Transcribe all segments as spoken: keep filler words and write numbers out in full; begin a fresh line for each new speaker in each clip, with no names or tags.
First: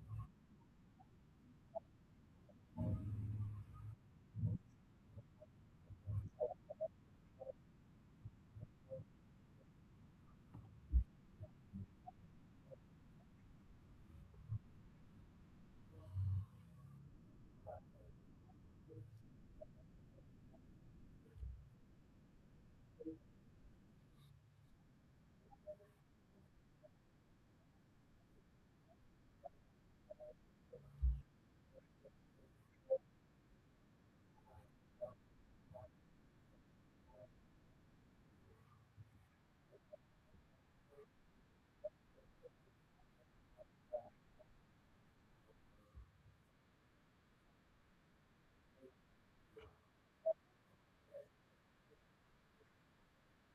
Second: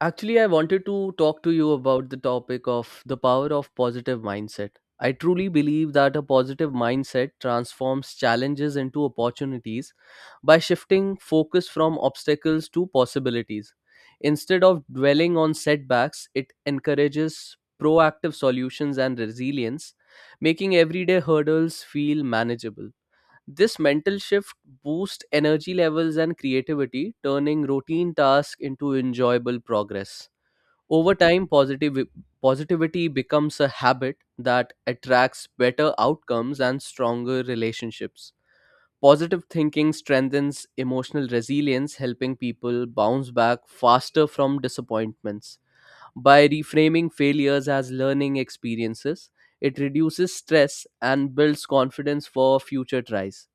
Actually, I wanted to talk to you about the topic of the power of positive mindset. I truly believe that a positive mindset transforms challenges into opportunities by shifting focus from obstacles to possibilities. Instead of dwelling on setbacks, it encourages proactive solutions and resilience, making everyday hurdles feel manageable. This mental shift boosts energy levels and creativity, turning routine tasks into enjoyable progress. Over time, positive, positivity becomes a habit that attracts better outcomes and stronger relationships. Positive thinking strengthens emotional resilience, helping people bounce back faster from disappointments. By reframing failures as learning experiences, it reduces stress and builds confidence for future tries.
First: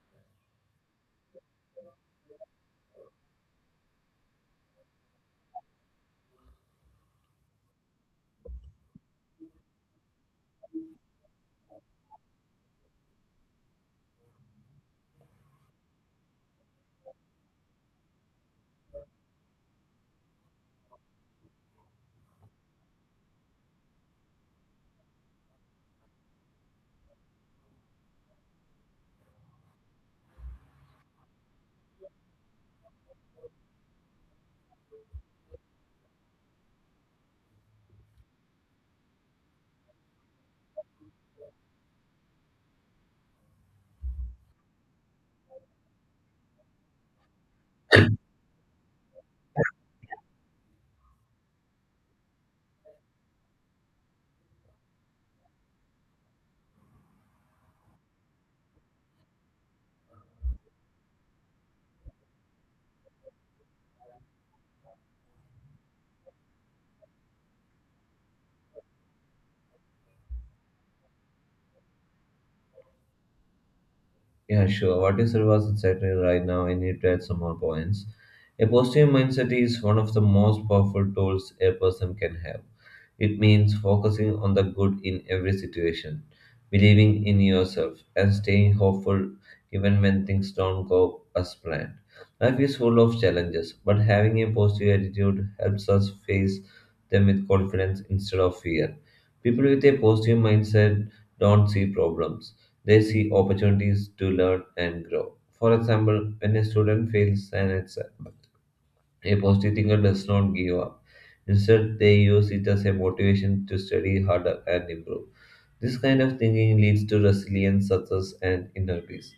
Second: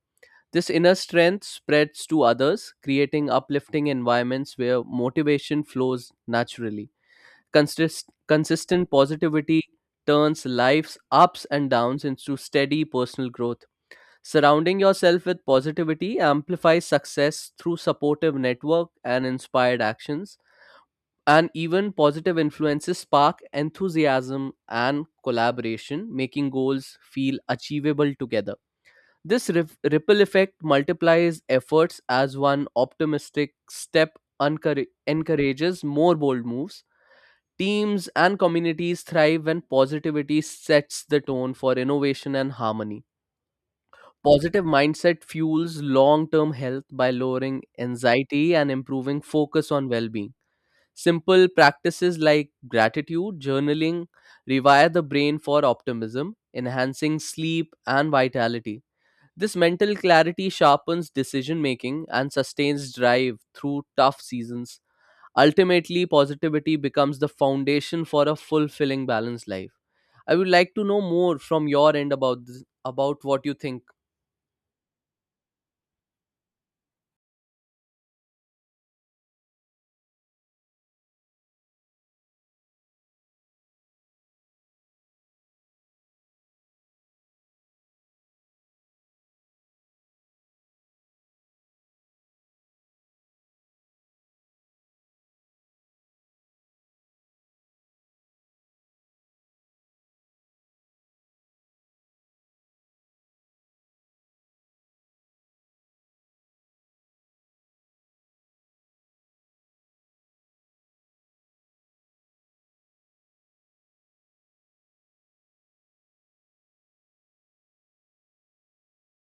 This inner strength spreads to others, creating uplifting environments where motivation flows naturally. Consist- consistent positivity turns life's ups and downs into steady personal growth. Surrounding yourself with positivity amplifies success through supportive network and inspired actions. And even positive influences spark enthusiasm and collaboration, making goals feel achievable together. This rif- ripple effect multiplies efforts as one optimistic step uncour- encourages more bold moves. Teams and communities thrive when positivity sets the tone for innovation and harmony. Positive mindset fuels long term health by lowering anxiety and improving focus on well being. Simple practices like gratitude, journaling, rewire the brain for optimism, enhancing sleep and vitality. This mental clarity sharpens decision making and sustains drive through tough seasons. Ultimately, positivity becomes the foundation for a fulfilling, balanced life. I would like to know more from your end about this, about what you think.
Yeah, sure. What you said was exactly right now. I need to add some more points. A positive mindset is one of the most powerful tools a person can have. It means focusing on the good in every situation, believing in yourself, and staying hopeful even when things don't go as planned. Life is full of challenges, but having a positive attitude helps us face them with confidence instead of fear. People with a positive mindset don't see problems they see opportunities to learn and grow. For example, when a student fails an exam, a positive thinker does not give up. Instead, they use it as a motivation to study harder and improve. This kind of thinking leads to resilience, success, and inner peace.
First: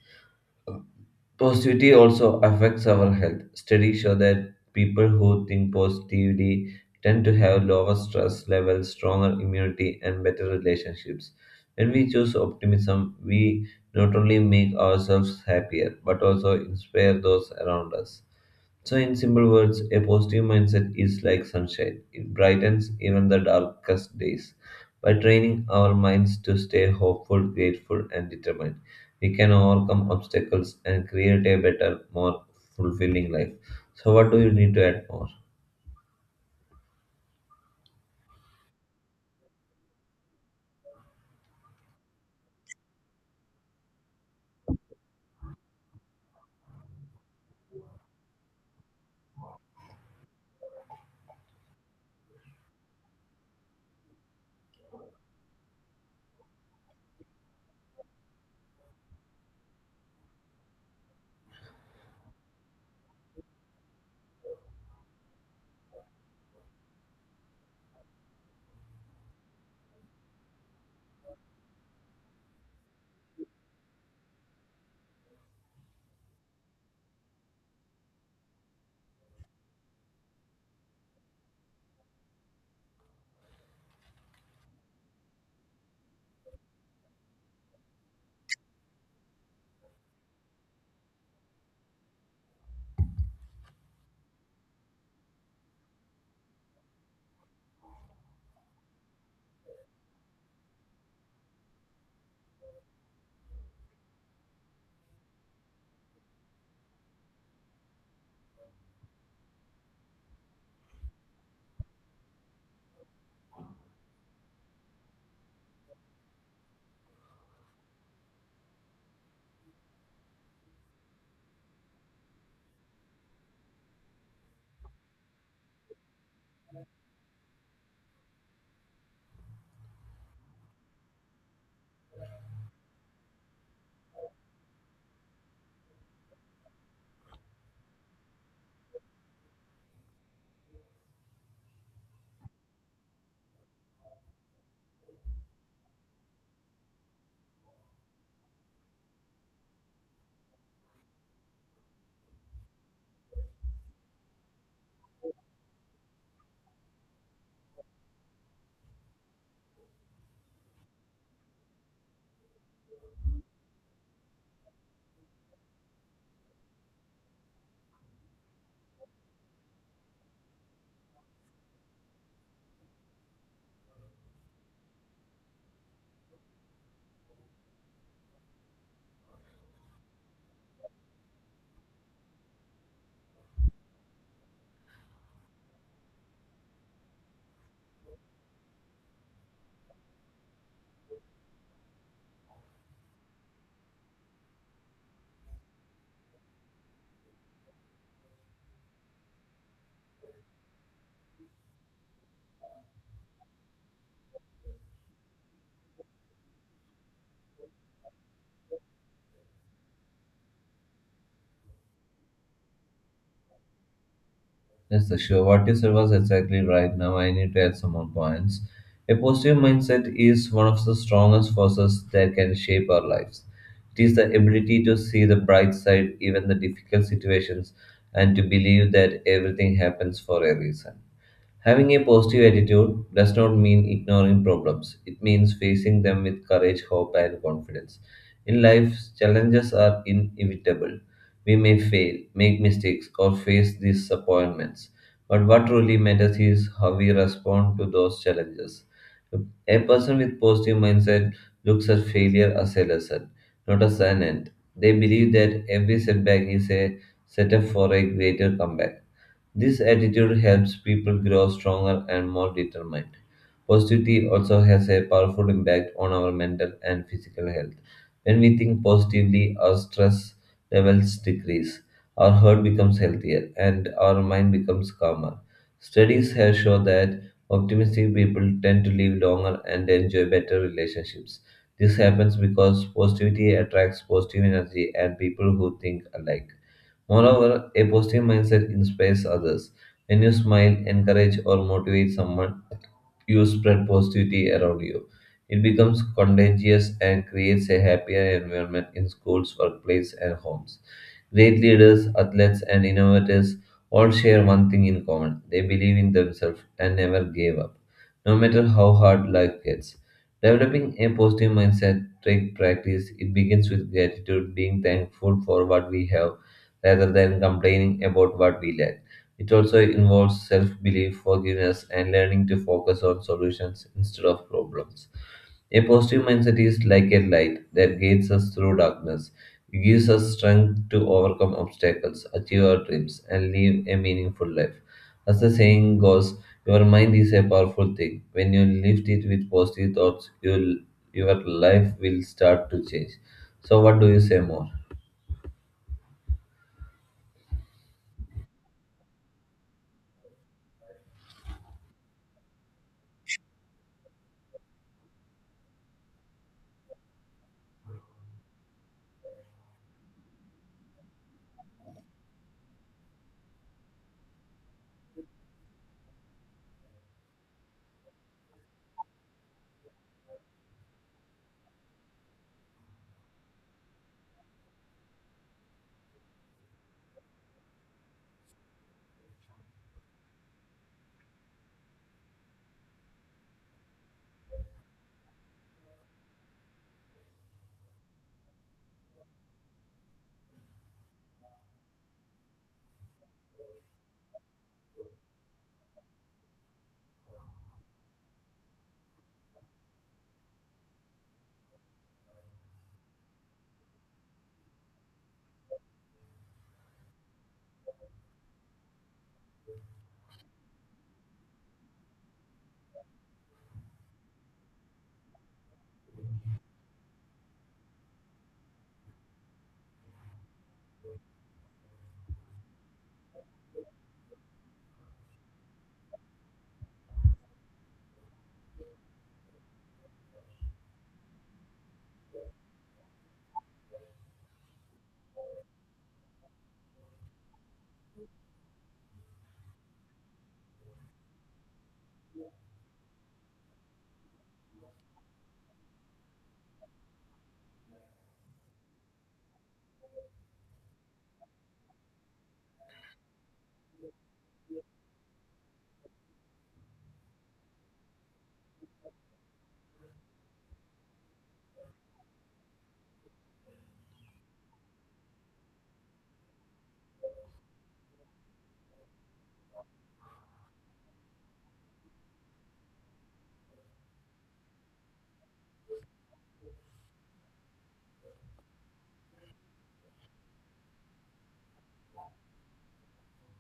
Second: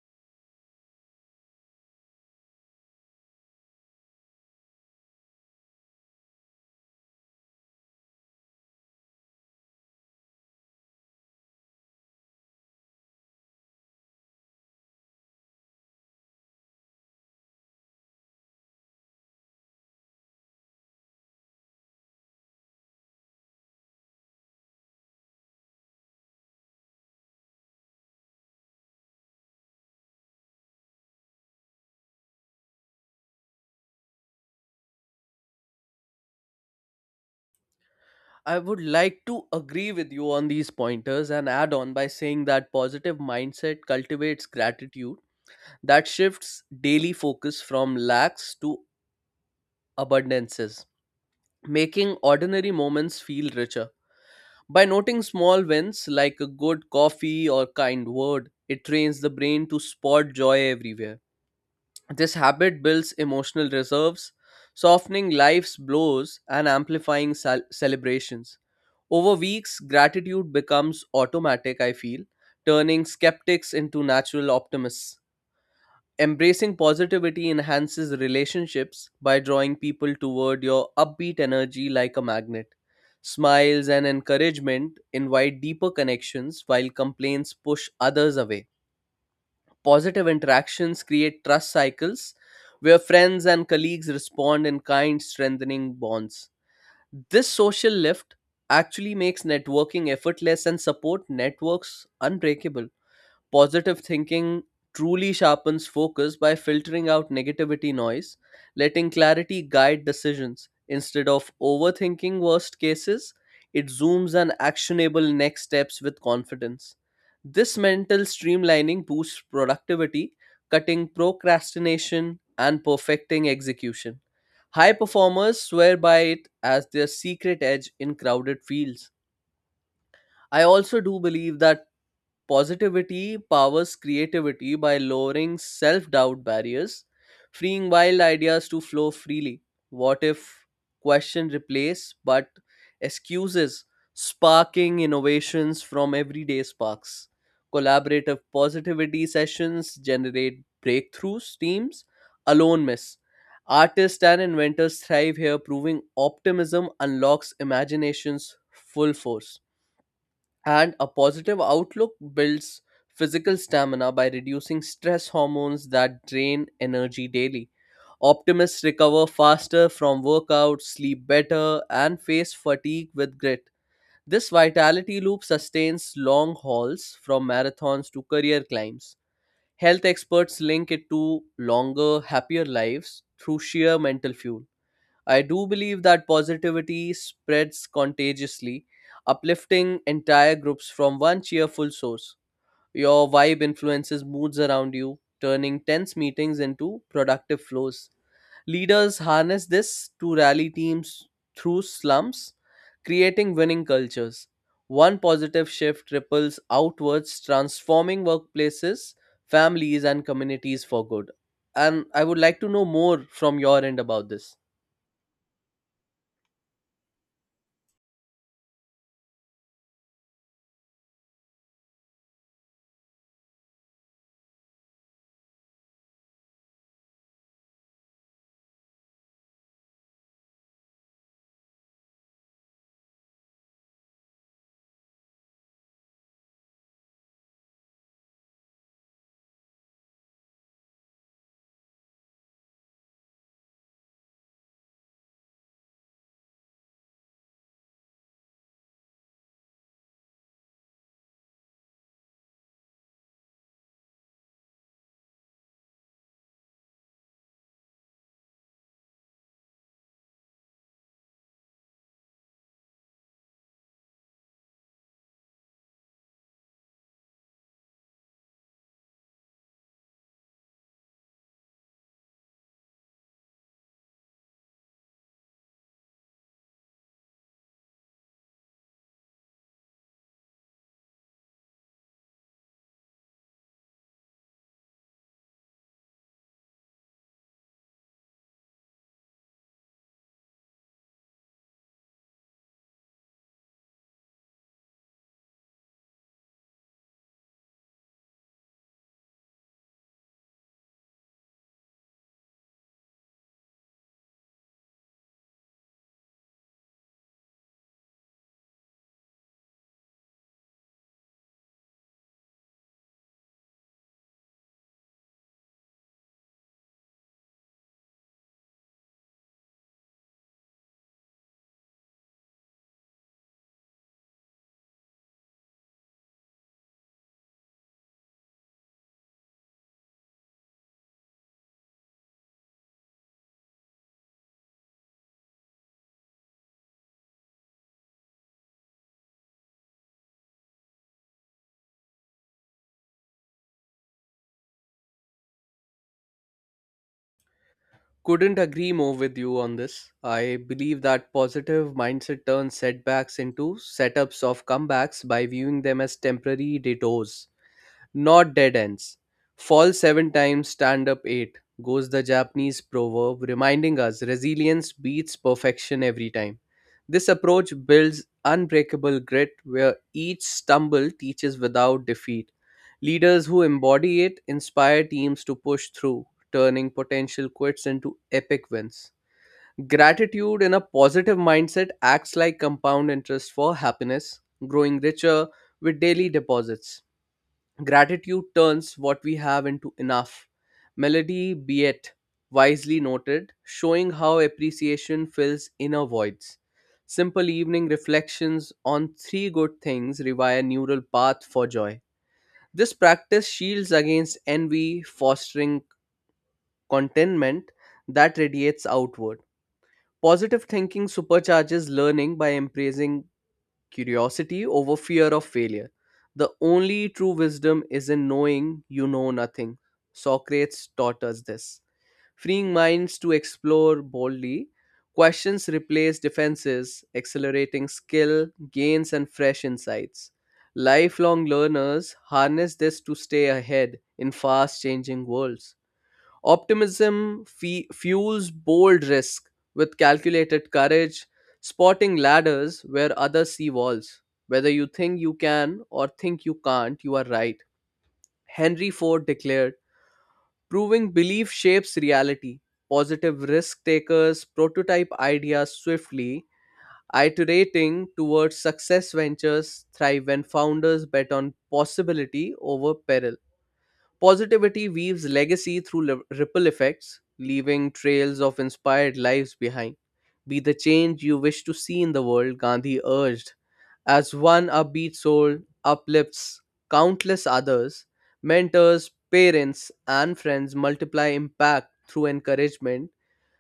Positivity also affects our health. Studies show that people who think positively tend to have lower stress levels, stronger immunity, and better relationships. When we choose optimism, we not only make ourselves happier but also inspire those around us. So, in simple words, a positive mindset is like sunshine. It brightens even the darkest days. By training our minds to stay hopeful, grateful, and determined, we can overcome obstacles and create a better, more fulfilling life. So, what do you need to add more?
I would like to agree with you on these pointers and add on by saying that positive mindset cultivates gratitude that shifts daily focus from lacks to abundances, making ordinary moments feel richer. By noting small wins like a good coffee or kind word, it trains the brain to spot joy everywhere. This habit builds emotional reserves, softening life's blows and amplifying cel- celebrations. Over weeks, gratitude becomes automatic, I feel, turning skeptics into natural optimists. Embracing positivity enhances relationships by drawing people toward your upbeat energy like a magnet. Smiles and encouragement invite deeper connections, while complaints push others away. Positive interactions create trust cycles where friends and colleagues respond in kind, strengthening bonds. This social lift actually makes networking effortless and support networks unbreakable. Positive thinking truly sharpens focus by filtering out negativity noise, letting clarity guide decisions. Instead of overthinking worst cases, it zooms on actionable next steps with confidence. This mental streamlining boosts productivity, cutting procrastination and perfecting execution. High performers swear by it as their secret edge in crowded fields. I also do believe that positivity powers creativity by lowering self doubt barriers, freeing wild ideas to flow freely. What if question replace but excuses, sparking innovations from everyday sparks? Collaborative positivity sessions generate breakthroughs, teams alone miss. Artists and inventors thrive here, proving optimism unlocks imagination's full force. And a positive outlook builds physical stamina by reducing stress hormones that drain energy daily. Optimists recover faster from workouts, sleep better, and face fatigue with grit. This vitality loop sustains long hauls from marathons to career climbs. Health experts link it to longer, happier lives through sheer mental fuel. I do believe that positivity spreads contagiously, uplifting entire groups from one cheerful source. Your vibe influences moods around you, turning tense meetings into productive flows. Leaders harness this to rally teams through slumps, creating winning cultures. One positive shift ripples outwards, transforming workplaces, families, and communities for good. And I would like to know more from your end about this.
Yes, sure. What you said was exactly right. Now I need to add some more points. A positive mindset is one of the strongest forces that can shape our lives. It is the ability to see the bright side, even the difficult situations, and to believe that everything happens for a reason. Having a positive attitude does not mean ignoring problems. It means facing them with courage, hope, and confidence. In life, challenges are inevitable. We may fail, make mistakes, or face disappointments. But what really matters is how we respond to those challenges. A person with positive mindset looks at failure as a lesson, not as an end. They believe that every setback is a setup for a greater comeback. This attitude helps people grow stronger and more determined. Positivity also has a powerful impact on our mental and physical health. When we think positively, our stress levels decrease, our heart becomes healthier, and our mind becomes calmer. Studies have shown that optimistic people tend to live longer and enjoy better relationships. This happens because positivity attracts positive energy and people who think alike. Moreover, a positive mindset inspires others. When you smile, encourage, or motivate someone, you spread positivity around you. It becomes contagious and creates a happier environment in schools, workplace, and homes. Great leaders, athletes, and innovators all share one thing in common they believe in themselves and never gave up, no matter how hard life gets. Developing a positive mindset takes practice. It begins with gratitude, being thankful for what we have rather than complaining about what we lack. It also involves self belief, forgiveness, and learning to focus on solutions instead of problems. A positive mindset is like a light that guides us through darkness. It gives us strength to overcome obstacles, achieve our dreams, and live a meaningful life. As the saying goes, your mind is a powerful thing. When you lift it with positive thoughts, you'll, your life will start to change. So, what do you say more?
Couldn't agree more with you on this. I believe that positive mindset turns setbacks into setups of comebacks by viewing them as temporary detours not dead ends. Fall seven times, stand up eight, goes the Japanese proverb, reminding us resilience beats perfection every time. This approach builds unbreakable grit where each stumble teaches without defeat. Leaders who embody it inspire teams to push through, turning potential quits into epic wins. Gratitude in a positive mindset acts like compound interest for happiness, growing richer with daily deposits. Gratitude turns what we have into enough. Melody, be it wisely noted, showing how appreciation fills inner voids. Simple evening reflections on three good things revive a neural path for joy. This practice shields against envy, fostering contentment that radiates outward. Positive thinking supercharges learning by embracing curiosity over fear of failure. The only true wisdom is in knowing you know nothing. Socrates taught us this. Freeing minds to explore boldly, questions replace defenses, accelerating skill, gains, and fresh insights. Lifelong learners harness this to stay ahead in fast changing worlds. Optimism fe- fuels bold risk with calculated courage, spotting ladders where others see walls. Whether you think you can or think you can't, you are right. Henry Ford declared, proving belief shapes reality. Positive risk takers prototype ideas swiftly, iterating towards success ventures thrive when founders bet on possibility over peril. Positivity weaves legacy through li- ripple effects, leaving trails of inspired lives behind. Be the change you wish to see in the world, Gandhi urged. As one upbeat soul uplifts countless others, mentors, parents, and friends multiply impact through encouragement.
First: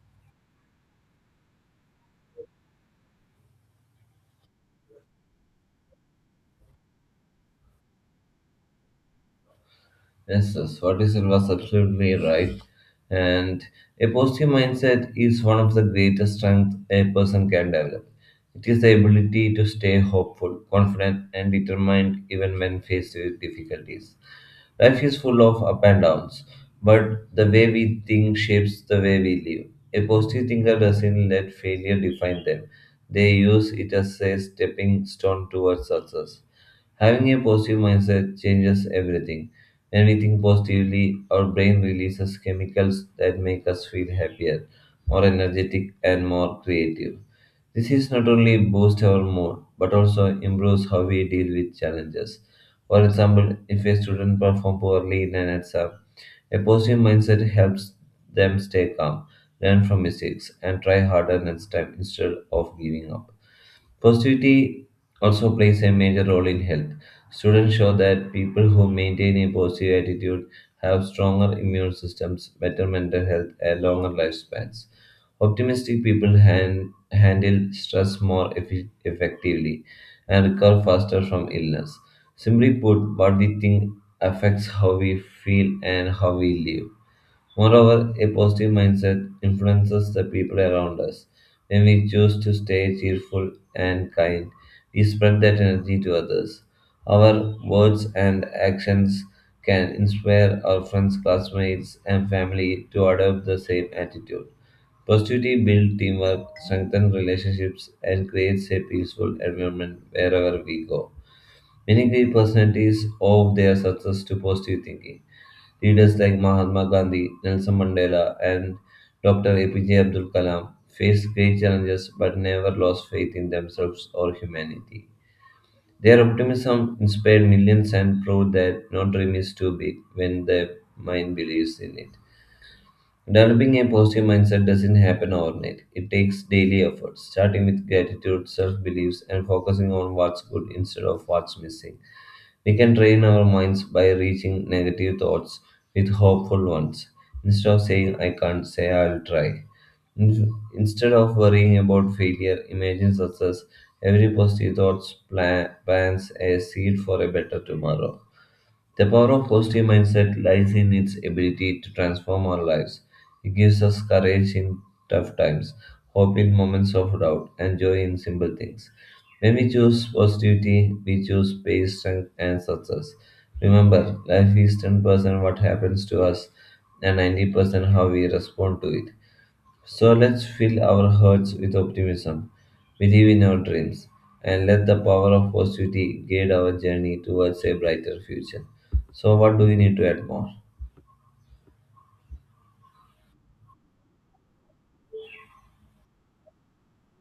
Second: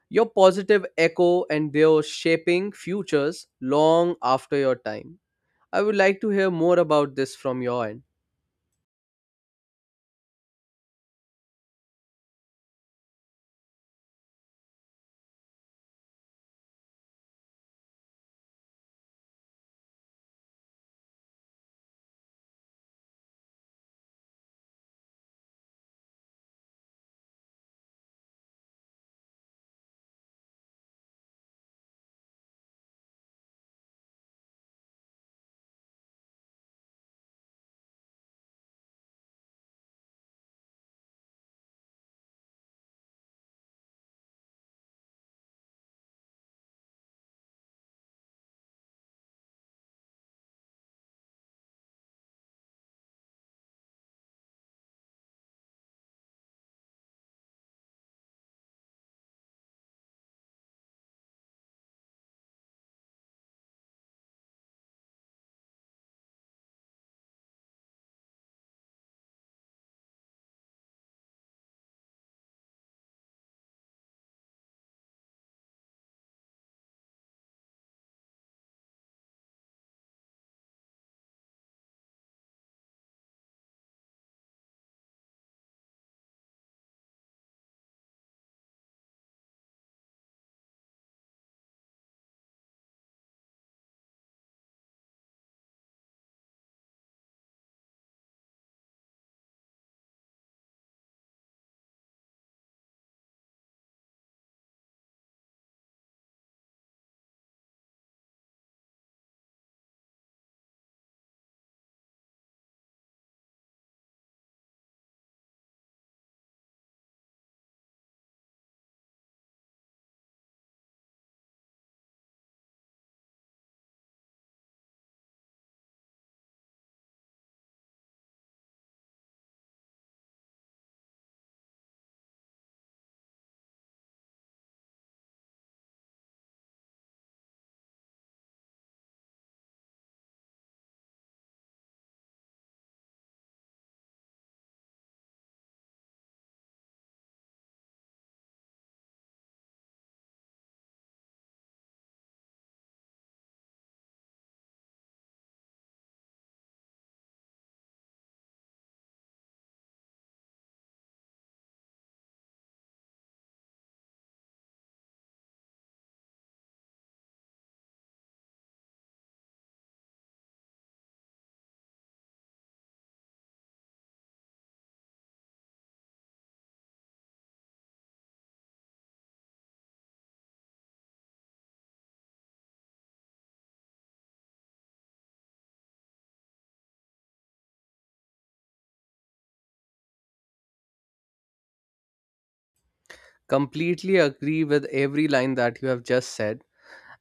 Your positive echo endures shaping futures long after your time. I would like to hear more about this from your end.
Yes, yes, what you said was absolutely right. And a positive mindset is one of the greatest strengths a person can develop. It is the ability to stay hopeful, confident, and determined even when faced with difficulties. Life is full of up and downs, but the way we think shapes the way we live. A positive thinker doesn't let failure define them, they use it as a stepping stone towards success. Having a positive mindset changes everything. When we think positively, our brain releases chemicals that make us feel happier, more energetic, and more creative. This is not only boosts our mood but also improves how we deal with challenges. For example, if a student performs poorly in an exam, a positive mindset helps them stay calm, learn from mistakes, and try harder next time instead of giving up. Positivity also plays a major role in health. Students show that people who maintain a positive attitude have stronger immune systems, better mental health, and longer lifespans. Optimistic people han- handle stress more effi- effectively and recover faster from illness. Simply put, what we think affects how we feel and how we live. Moreover, a positive mindset influences the people around us. When we choose to stay cheerful and kind, we spread that energy to others. Our words and actions can inspire our friends, classmates, and family to adopt the same attitude. Positivity builds teamwork, strengthens relationships, and creates a peaceful environment wherever we go. Many great personalities owe their success to positive thinking. Leaders like Mahatma Gandhi, Nelson Mandela, and Doctor A P J Abdul Kalam faced great challenges but never lost faith in themselves or humanity. Their optimism inspired millions and proved that no dream is too big when the mind believes in it. Developing a positive mindset doesn't happen overnight. It takes daily efforts, starting with gratitude, self beliefs, and focusing on what's good instead of what's missing. We can train our minds by reaching negative thoughts with hopeful ones. Instead of saying, I can't, say, I'll try. In- Instead of worrying about failure, imagine success. Every positive thought pla- plants a seed for a better tomorrow. The power of positive mindset lies in its ability to transform our lives. It gives us courage in tough times, hope in moments of doubt, and joy in simple things. When we choose positivity, we choose peace, strength, and success. Remember, life is ten percent what happens to us and ninety percent how we respond to it. So let's fill our hearts with optimism, believe in our dreams, and let the power of positivity guide our journey towards a brighter future. So, what do we need to add more?
Completely agree with every line that you have just said.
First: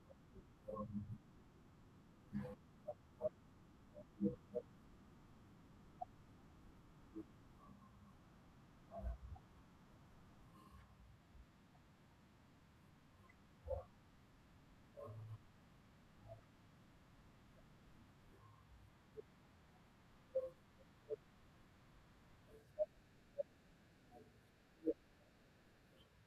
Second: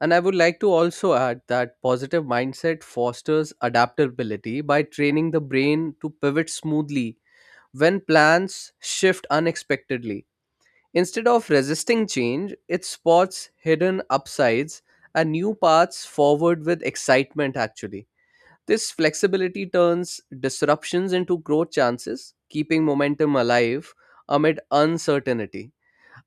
And I would like to also add that positive mindset fosters adaptability by training the brain to pivot smoothly when plans shift unexpectedly. Instead of resisting change, it spots hidden upsides and new paths forward with excitement, actually. This flexibility turns disruptions into growth chances, keeping momentum alive amid uncertainty.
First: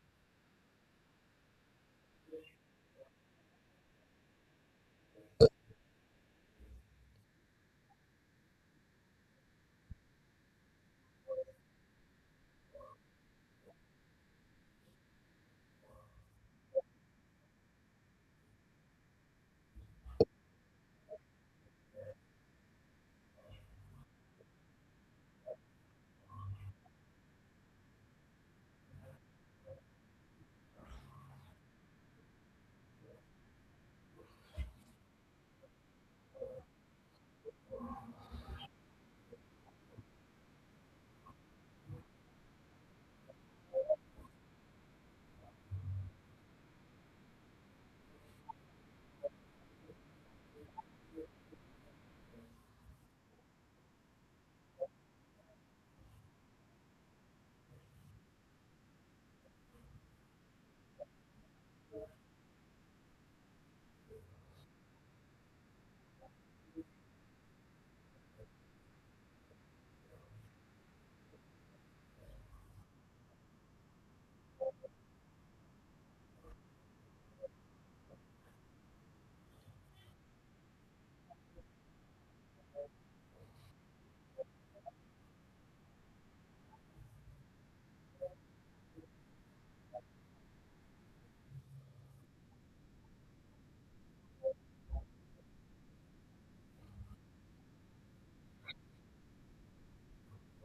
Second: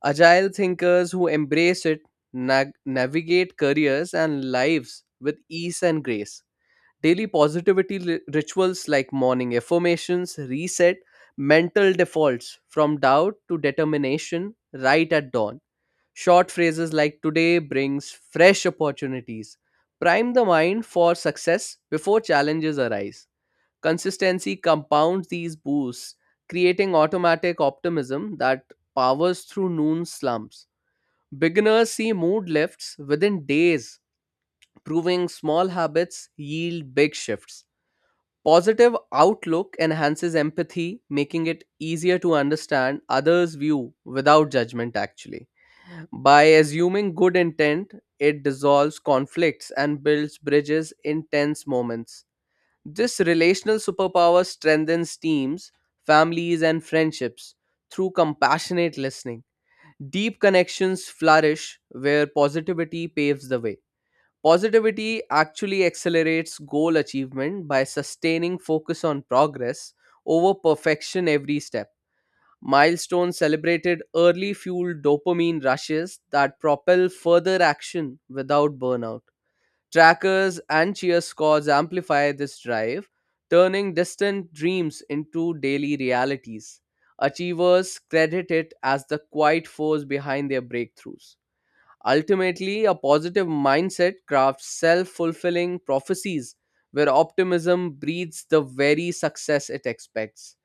Agile thinkers who embrace it nag- navigate careers and lives with ease and grace. Daily positivity li- rituals like morning affirmations reset mental defaults from doubt to determination right at dawn. Short phrases like today brings fresh opportunities prime the mind for success before challenges arise. Consistency compounds these boosts, creating automatic optimism that powers through noon slumps. Beginners see mood lifts within days, proving small habits yield big shifts. Positive outlook enhances empathy, making it easier to understand others' view without judgment, actually. By assuming good intent, it dissolves conflicts and builds bridges in tense moments. This relational superpower strengthens teams, families, and friendships through compassionate listening. Deep connections flourish where positivity paves the way. Positivity actually accelerates goal achievement by sustaining focus on progress over perfection every step. Milestones celebrated early fueled dopamine rushes that propel further action without burnout. Trackers and cheer squads amplify this drive, turning distant dreams into daily realities. Achievers credit it as the quiet force behind their breakthroughs. Ultimately, a positive mindset crafts self fulfilling prophecies where optimism breeds the very success it expects.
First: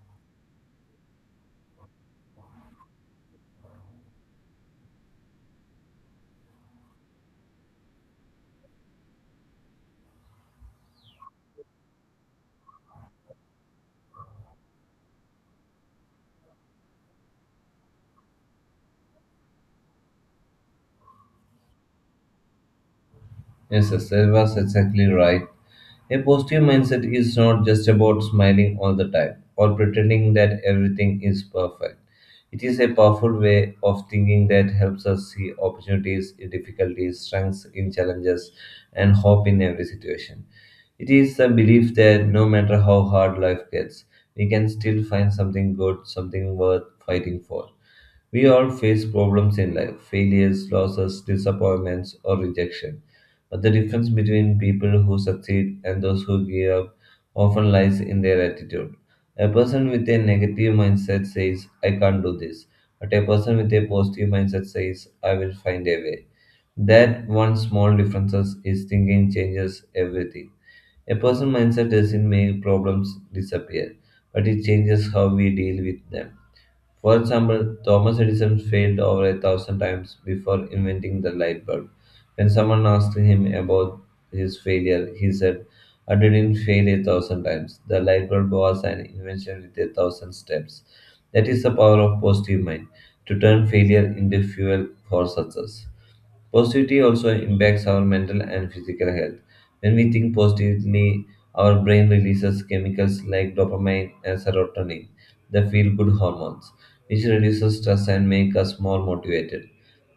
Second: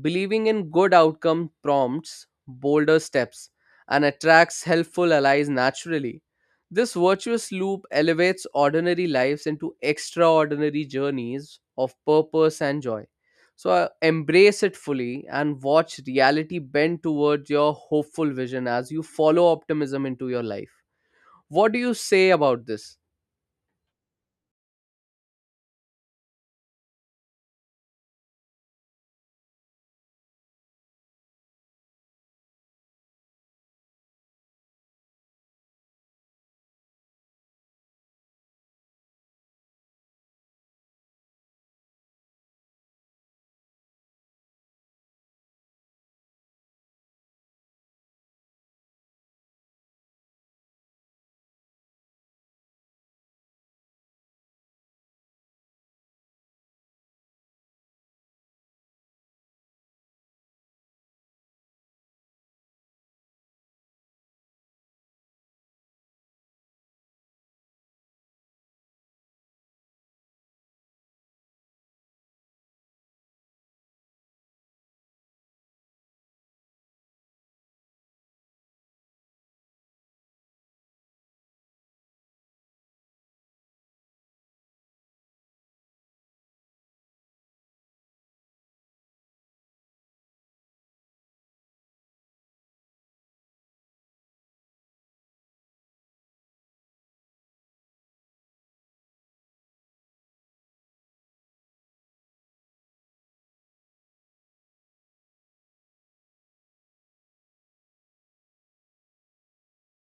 Believing in good outcome prompts bolder steps and attracts helpful allies naturally. This virtuous loop elevates ordinary lives into extraordinary journeys of purpose and joy. So uh, embrace it fully and watch reality bend towards your hopeful vision as you follow optimism into your life. What do you say about this?
Yes, yes, that was exactly right. A positive mindset is not just about smiling all the time or pretending that everything is perfect. It is a powerful way of thinking that helps us see opportunities in difficulties, strengths in challenges, and hope in every situation. It is the belief that no matter how hard life gets, we can still find something good, something worth fighting for. We all face problems in life failures, losses, disappointments, or rejection. But the difference between people who succeed and those who give up often lies in their attitude. A person with a negative mindset says, I can't do this. But a person with a positive mindset says, I will find a way. That one small difference is thinking changes everything. A person's mindset doesn't make problems disappear, but it changes how we deal with them. For example, Thomas Edison failed over a thousand times before inventing the light bulb. When someone asked him about his failure, he said, I didn't fail a thousand times. The light bulb was an invention with a thousand steps. That is the power of positive mind to turn failure into fuel for success. Positivity also impacts our mental and physical health. When we think positively, our brain releases chemicals like dopamine and serotonin, the feel good hormones, which reduces stress and make us more motivated.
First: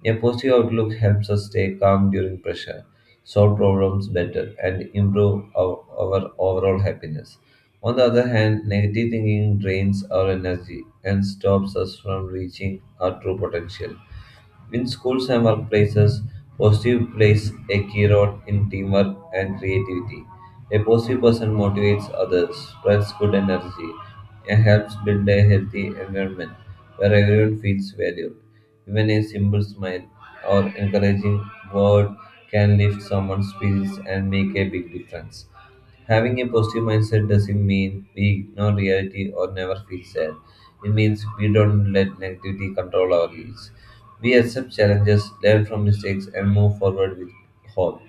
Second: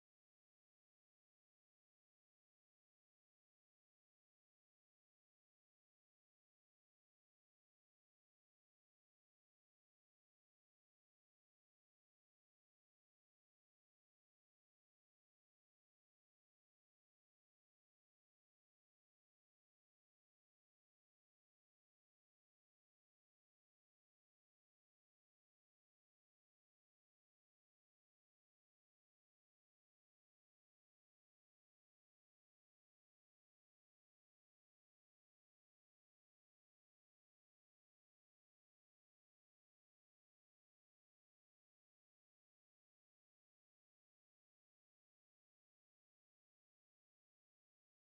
A positive outlook helps us stay calm during pressure, solve problems better, and improve our, our overall happiness. On the other hand, negative thinking drains our energy and stops us from reaching our true potential. In schools and workplaces, positive plays a key role in teamwork and creativity. A positive person motivates others, spreads good energy, and helps build a healthy environment where everyone feels valued. Even a simple smile or encouraging word can lift someone's spirits and make a big difference. Having a positive mindset doesn't mean we ignore reality or never feel sad. It means we don't let negativity control our lives. We accept challenges, learn from mistakes, and move forward with hope.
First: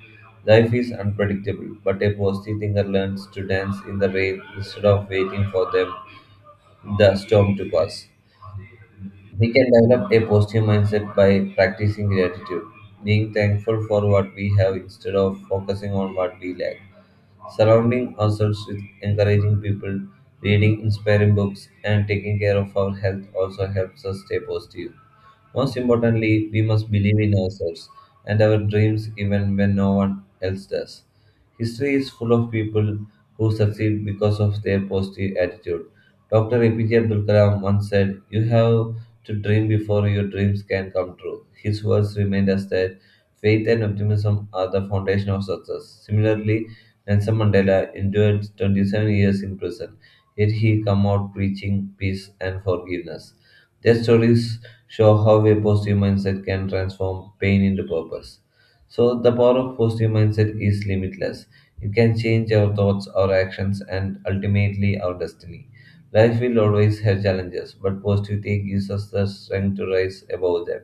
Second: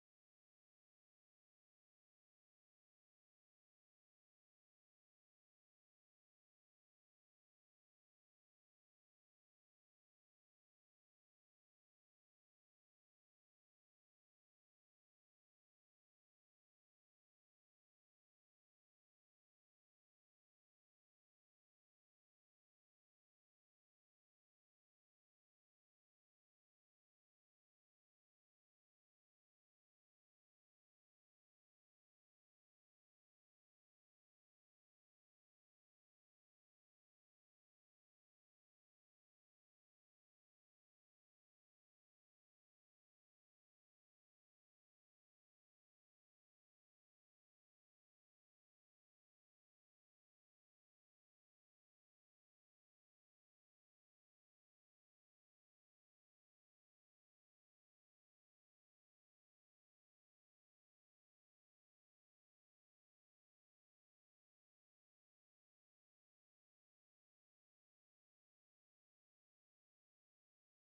Life is unpredictable, but a positive thinker learns to dance in the rain instead of waiting for them the storm to pass. We can develop a positive mindset by practicing gratitude, being thankful for what we have instead of focusing on what we lack surrounding ourselves with encouraging people, reading inspiring books, and taking care of our health also helps us stay positive. Most importantly, we must believe in ourselves and our dreams even when no one else does. History is full of people who succeed because of their positive attitude. Doctor A P J Abdul Kalam once said, you have to dream before your dreams can come true. His words remind us that faith and optimism are the foundation of success. Similarly, Nelson Mandela endured twenty-seven years in prison, yet he came out preaching peace and forgiveness. Their stories show how a positive mindset can transform pain into purpose. So, the power of positive mindset is limitless. It can change our thoughts, our actions, and ultimately our destiny. Life will always have challenges, but positivity gives us the strength to rise above them.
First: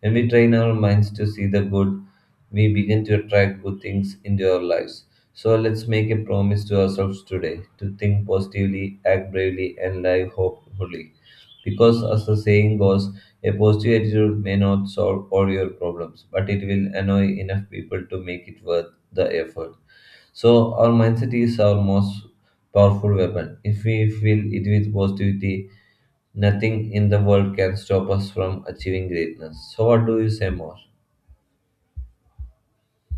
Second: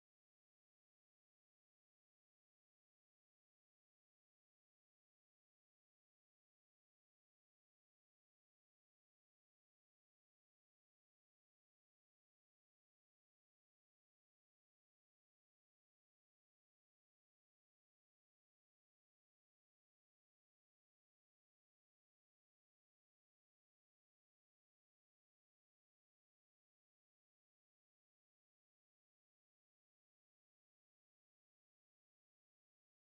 When we train our minds to see the good, we begin to attract good things into our lives. So let's make a promise to ourselves today to think positively, act bravely, and live hopefully. Because, as the saying goes, a positive attitude may not solve all your problems, but it will annoy enough people to make it worth the effort. So, our mindset is our most powerful weapon. If we fill it with positivity, nothing in the world can stop us from achieving greatness. So, what do you say more?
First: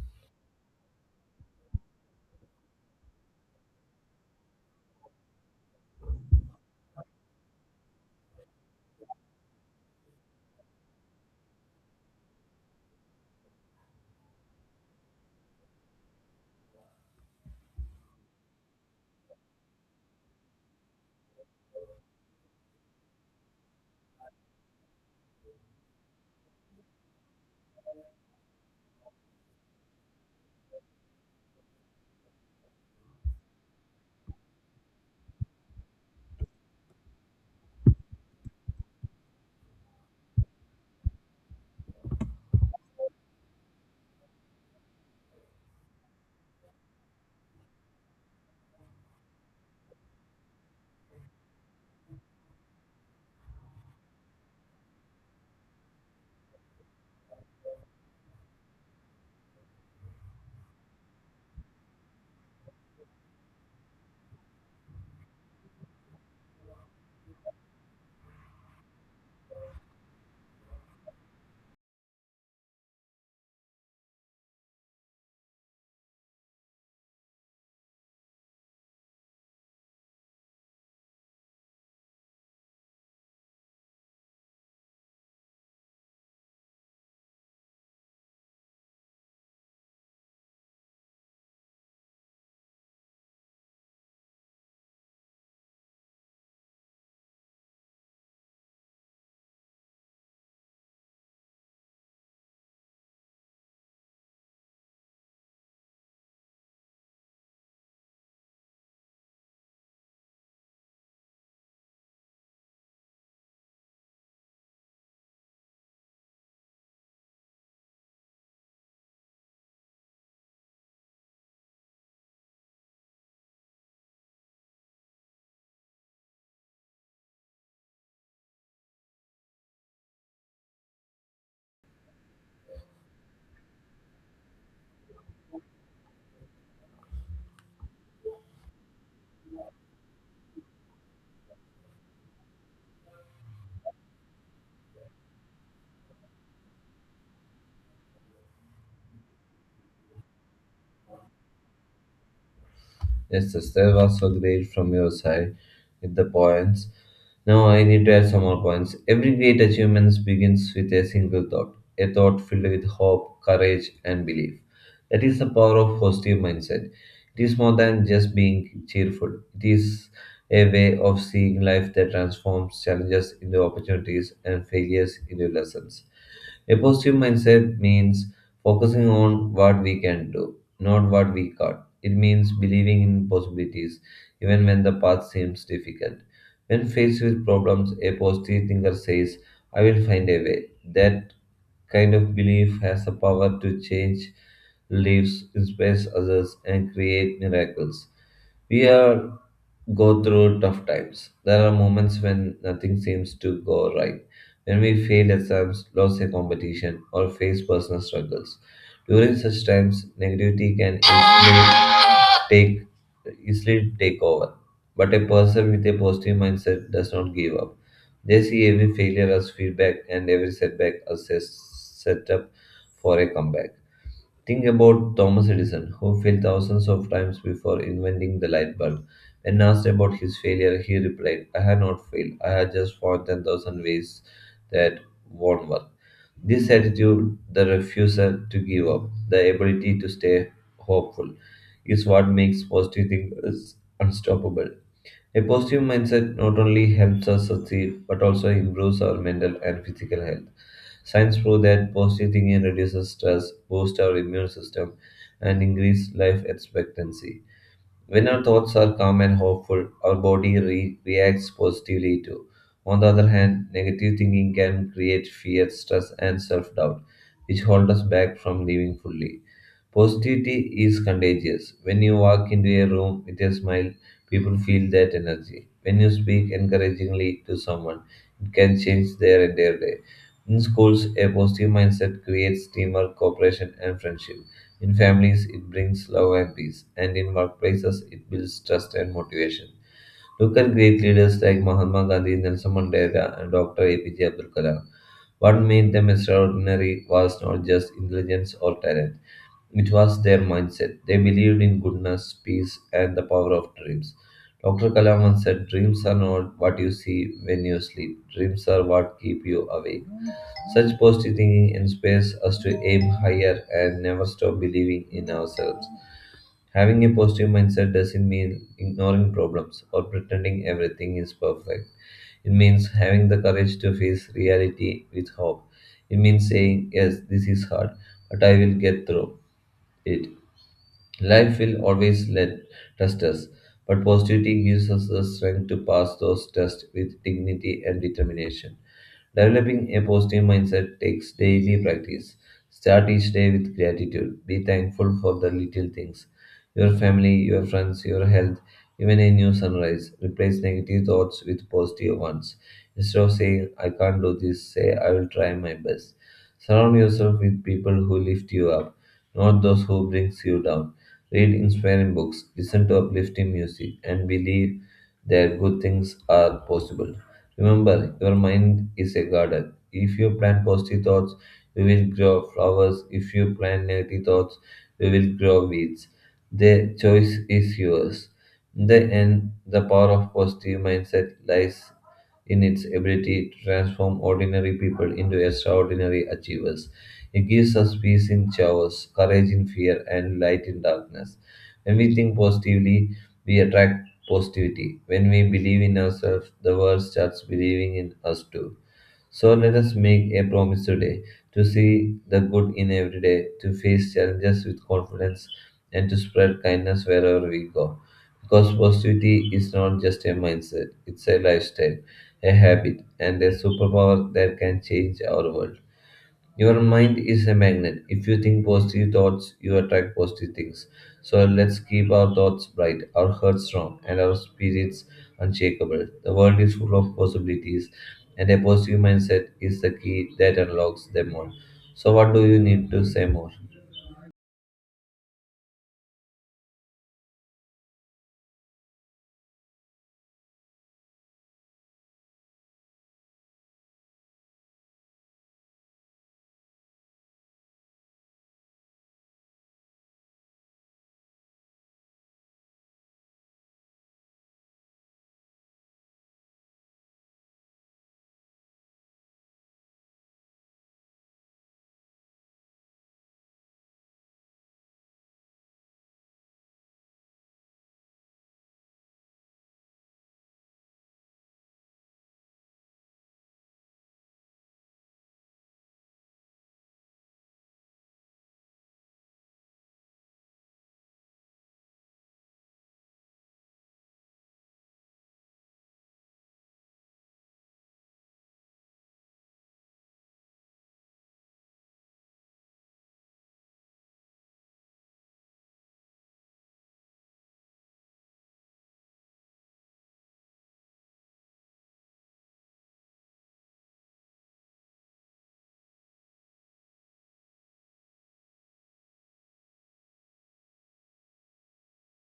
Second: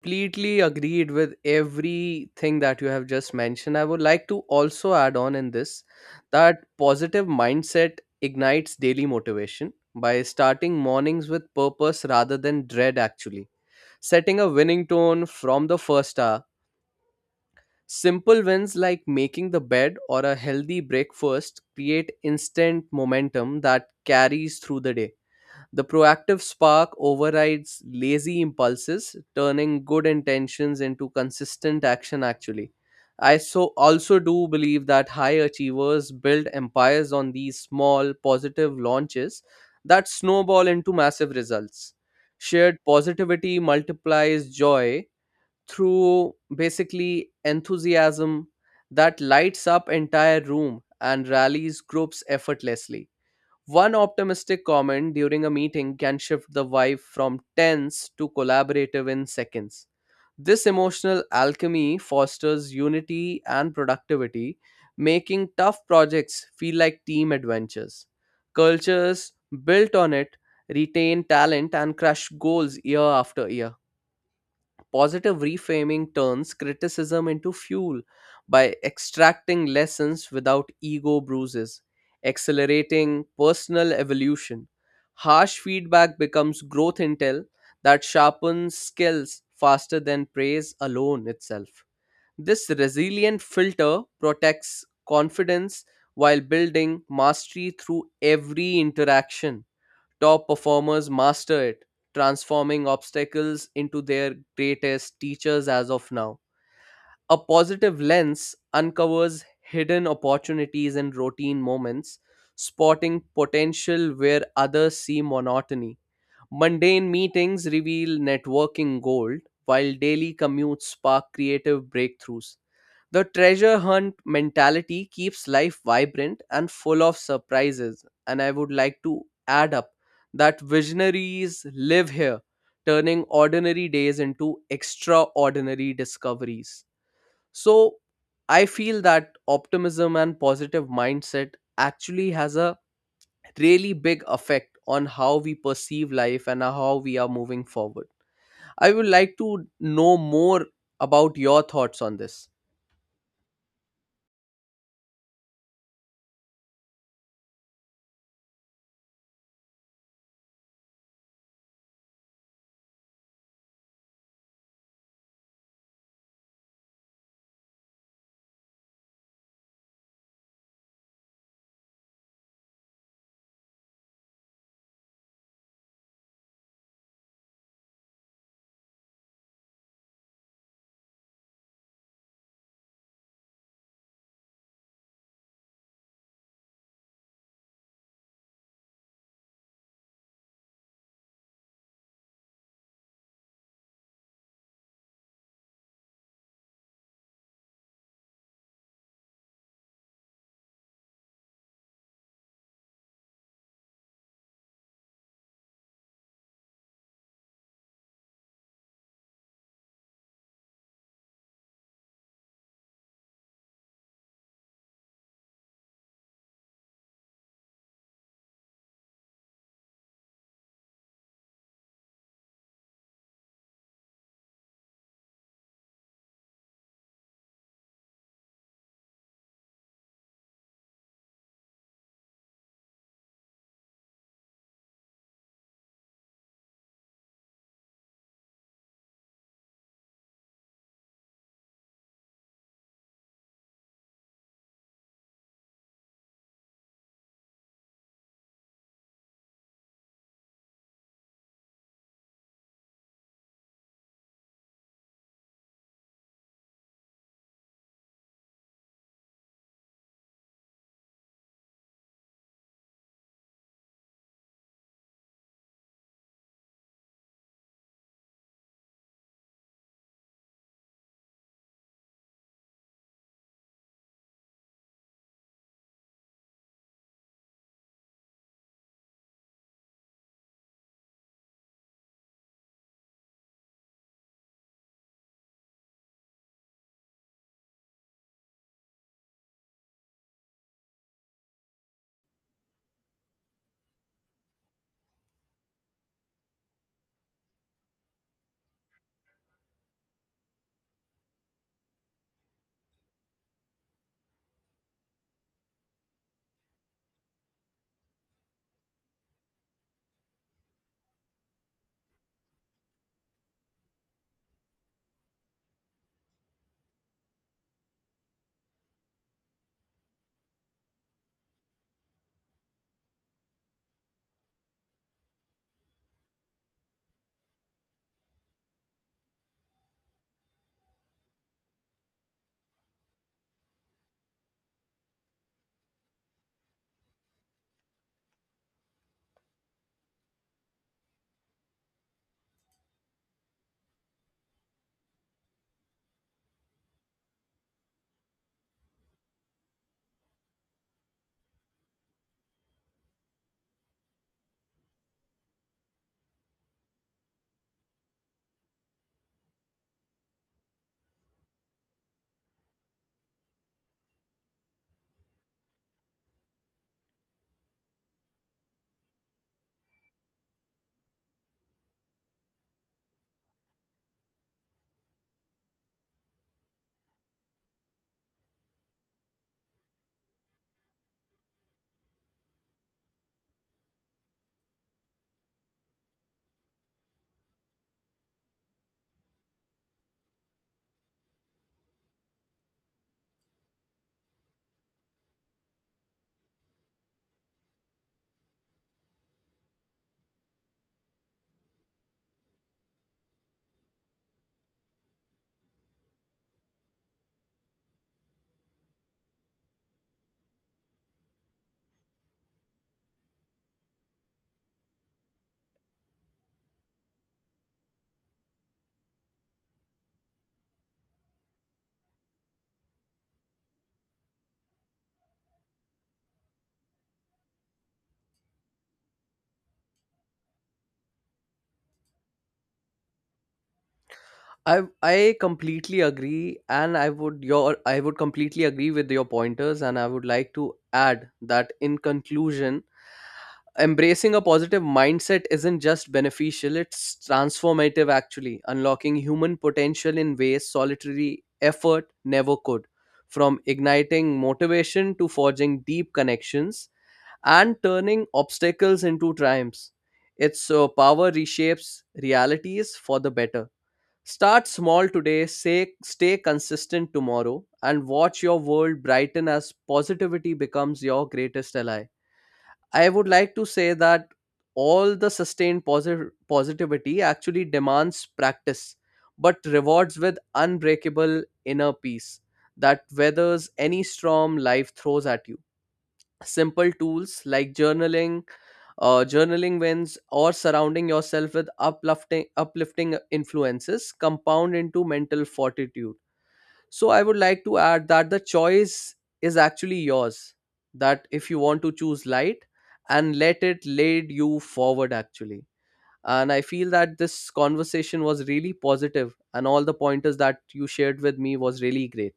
Completely agreed with everything that you have just mentioned. I would like to also add on in this that positive mindset ignites daily motivation by starting mornings with purpose rather than dread, actually. Setting a winning tone from the first hour, simple wins like making the bed or a healthy breakfast create instant momentum that carries through the day. The proactive spark overrides lazy impulses, turning good intentions into consistent action actually. I so also do believe that high achievers build empires on these small positive launches that snowball into massive results. Shared positivity multiplies joy through basically enthusiasm that lights up entire room and rallies groups effortlessly. One optimistic comment during a meeting can shift the vibe from tense to collaborative in seconds. This emotional alchemy fosters unity and productivity, making tough projects feel like team adventures. Cultures built on it retain talent and crush goals year after year. Positive reframing turns criticism into fuel by extracting lessons without ego bruises, accelerating personal evolution. Harsh feedback becomes growth intel that sharpens skills faster than praise alone itself. This resilient filter protects confidence while building mastery through every interaction. Top performers master it, transforming obstacles into their greatest teachers as of now. A positive lens uncovers hidden opportunities in routine moments, spotting potential where others see monotony. Mundane meetings reveal networking gold, while daily commutes spark creative breakthroughs. The treasure hunt mentality keeps life vibrant and full of surprises, and I would like to add up that visionaries live here, turning ordinary days into extraordinary discoveries. So, I feel that optimism and positive mindset actually has a really big effect on how we perceive life and how we are moving forward. I would like to know more about your thoughts on this.
Yes, yes, that was so great from your side with the points. Now I need to add some more points. Every great achievement begins with a single thought, a thought filled with hope, courage, and belief. That is the power of positive mindset. It is more than just being cheerful. It is a way of seeing life that transforms challenges into opportunities and failures into lessons. A positive mindset means focusing on what we can do, not what we can't. It means believing in possibilities, even when the path seems difficult. When faced with problems, a positive thinker says, I will find a way. That kind of belief has the power to change lives, inspire others, and create miracles. We are go through tough times. There are moments when nothing seems to go right when we fail exams, lose a competition, or face personal struggles. During such times, negativity can easily take, easily take over. But a person with a positive mindset does not give up. They see every failure as feedback and every setback as a setup for a comeback. Think about Thomas Edison, who failed thousands of times before inventing the light bulb. When asked about his failure, he replied, I had not failed. I had just found ten thousand ways that won't work. This attitude, the refusal to give up, the ability to stay hopeful, is what makes positive thinkers unstoppable. A positive mindset not only helps us succeed but also improves our mental and physical health. Science proves that positive thinking reduces stress, boosts our immune system, and increases life expectancy. When our thoughts are calm and hopeful, our body re- reacts positively too. On the other hand, negative thinking can create fear, stress, and self doubt, which hold us back from living fully. Positivity is contagious. When you walk into a room with a smile, people feel that energy. When you speak encouragingly to someone, it can change their entire day. In schools, a positive mindset creates teamwork, cooperation, and friendship. In families, it brings love and peace. And in workplaces, it builds trust and motivation. Look at great leaders like Mahatma Gandhi, Nelson Mandela, and Doctor A P J Abdul Kalam. What made them extraordinary was not just intelligence or talent, it was their mindset. They believed in goodness, peace, and the power of dreams. Doctor Kalam once said, Dreams are not what you see when you sleep, dreams are what keep you awake. Such positive thinking inspires us to aim higher and never stop believing in ourselves. Having a positive mindset doesn't mean ignoring problems or pretending everything is perfect. It means having the courage to face reality with hope. It means saying, Yes, this is hard, but I will get through it. Life will always let test us, but positivity gives us the strength to pass those tests with dignity and determination. Developing a positive mindset takes daily practice. Start each day with gratitude. Be thankful for the little things. Your family, your friends, your health, even a new sunrise. Replace negative thoughts with positive ones. Instead of saying, I can't do this, say, I will try my best. Surround yourself with people who lift you up, not those who brings you down read inspiring books, listen to uplifting music, and believe that good things are possible. Remember, your mind is a garden. If you plant positive thoughts, you will grow flowers. If you plant negative thoughts, you will grow weeds. The choice is yours. In the end, the power of positive mindset lies in its ability to transform ordinary people into extraordinary achievers. It gives us peace in chaos, courage in fear, and light in darkness. When we think positively, we attract positivity. When we believe in ourselves, the world starts believing in us too. So let us make a promise today to see the good in every day, to face challenges with confidence, and to spread kindness wherever we go. Because positivity is not just a mindset, it's a lifestyle, a habit, and a superpower that can change our world. Your mind is a magnet. If you think positive thoughts, you attract positive things. So let's keep our thoughts bright, our hearts strong, and our spirits unshakable. The world is full of possibilities, and a positive mindset is the key that unlocks them all. So, what do you need to say more?
I I completely agree, and I would your I would completely agree with your pointers, and I would like to add that in conclusion, embracing a positive mindset isn't just beneficial; it's transformative. Actually, unlocking human potential in ways solitary effort never could, from igniting motivation to forging deep connections and turning obstacles into triumphs. Its uh, power reshapes realities for the better. Start small today, say, stay consistent tomorrow, and watch your world brighten as positivity becomes your greatest ally. I would like to say that all the sustained posi- positivity actually demands practice, but rewards with unbreakable inner peace that weathers any storm life throws at you. Simple tools like journaling, uh, journaling wins or surrounding yourself with uplifting uplifting influences compound into mental fortitude. So I would like to add that the choice is actually yours, that if you want to choose light and let it lead you forward actually. And I feel that this conversation was really positive and all the pointers that you shared with me was really great.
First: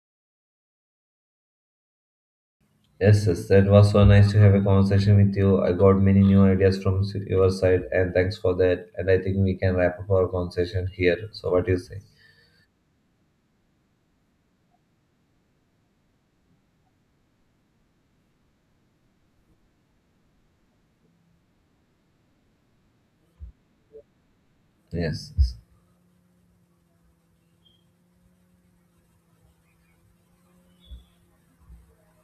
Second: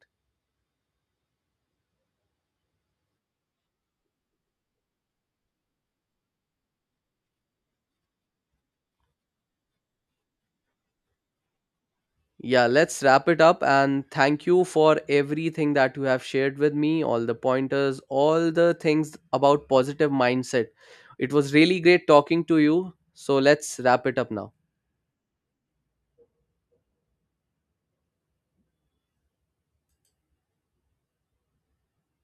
Yes, yes, that was so nice to have a conversation with you. I got many new ideas from s- your side, and thanks for that. And I think we can wrap up our conversation here. So, what do you say?
Yeah, let's wrap it up and thank you for everything that you have shared with me, all the pointers, all the things about positive mindset. It was really great talking to you. So let's wrap it up now.
Yes.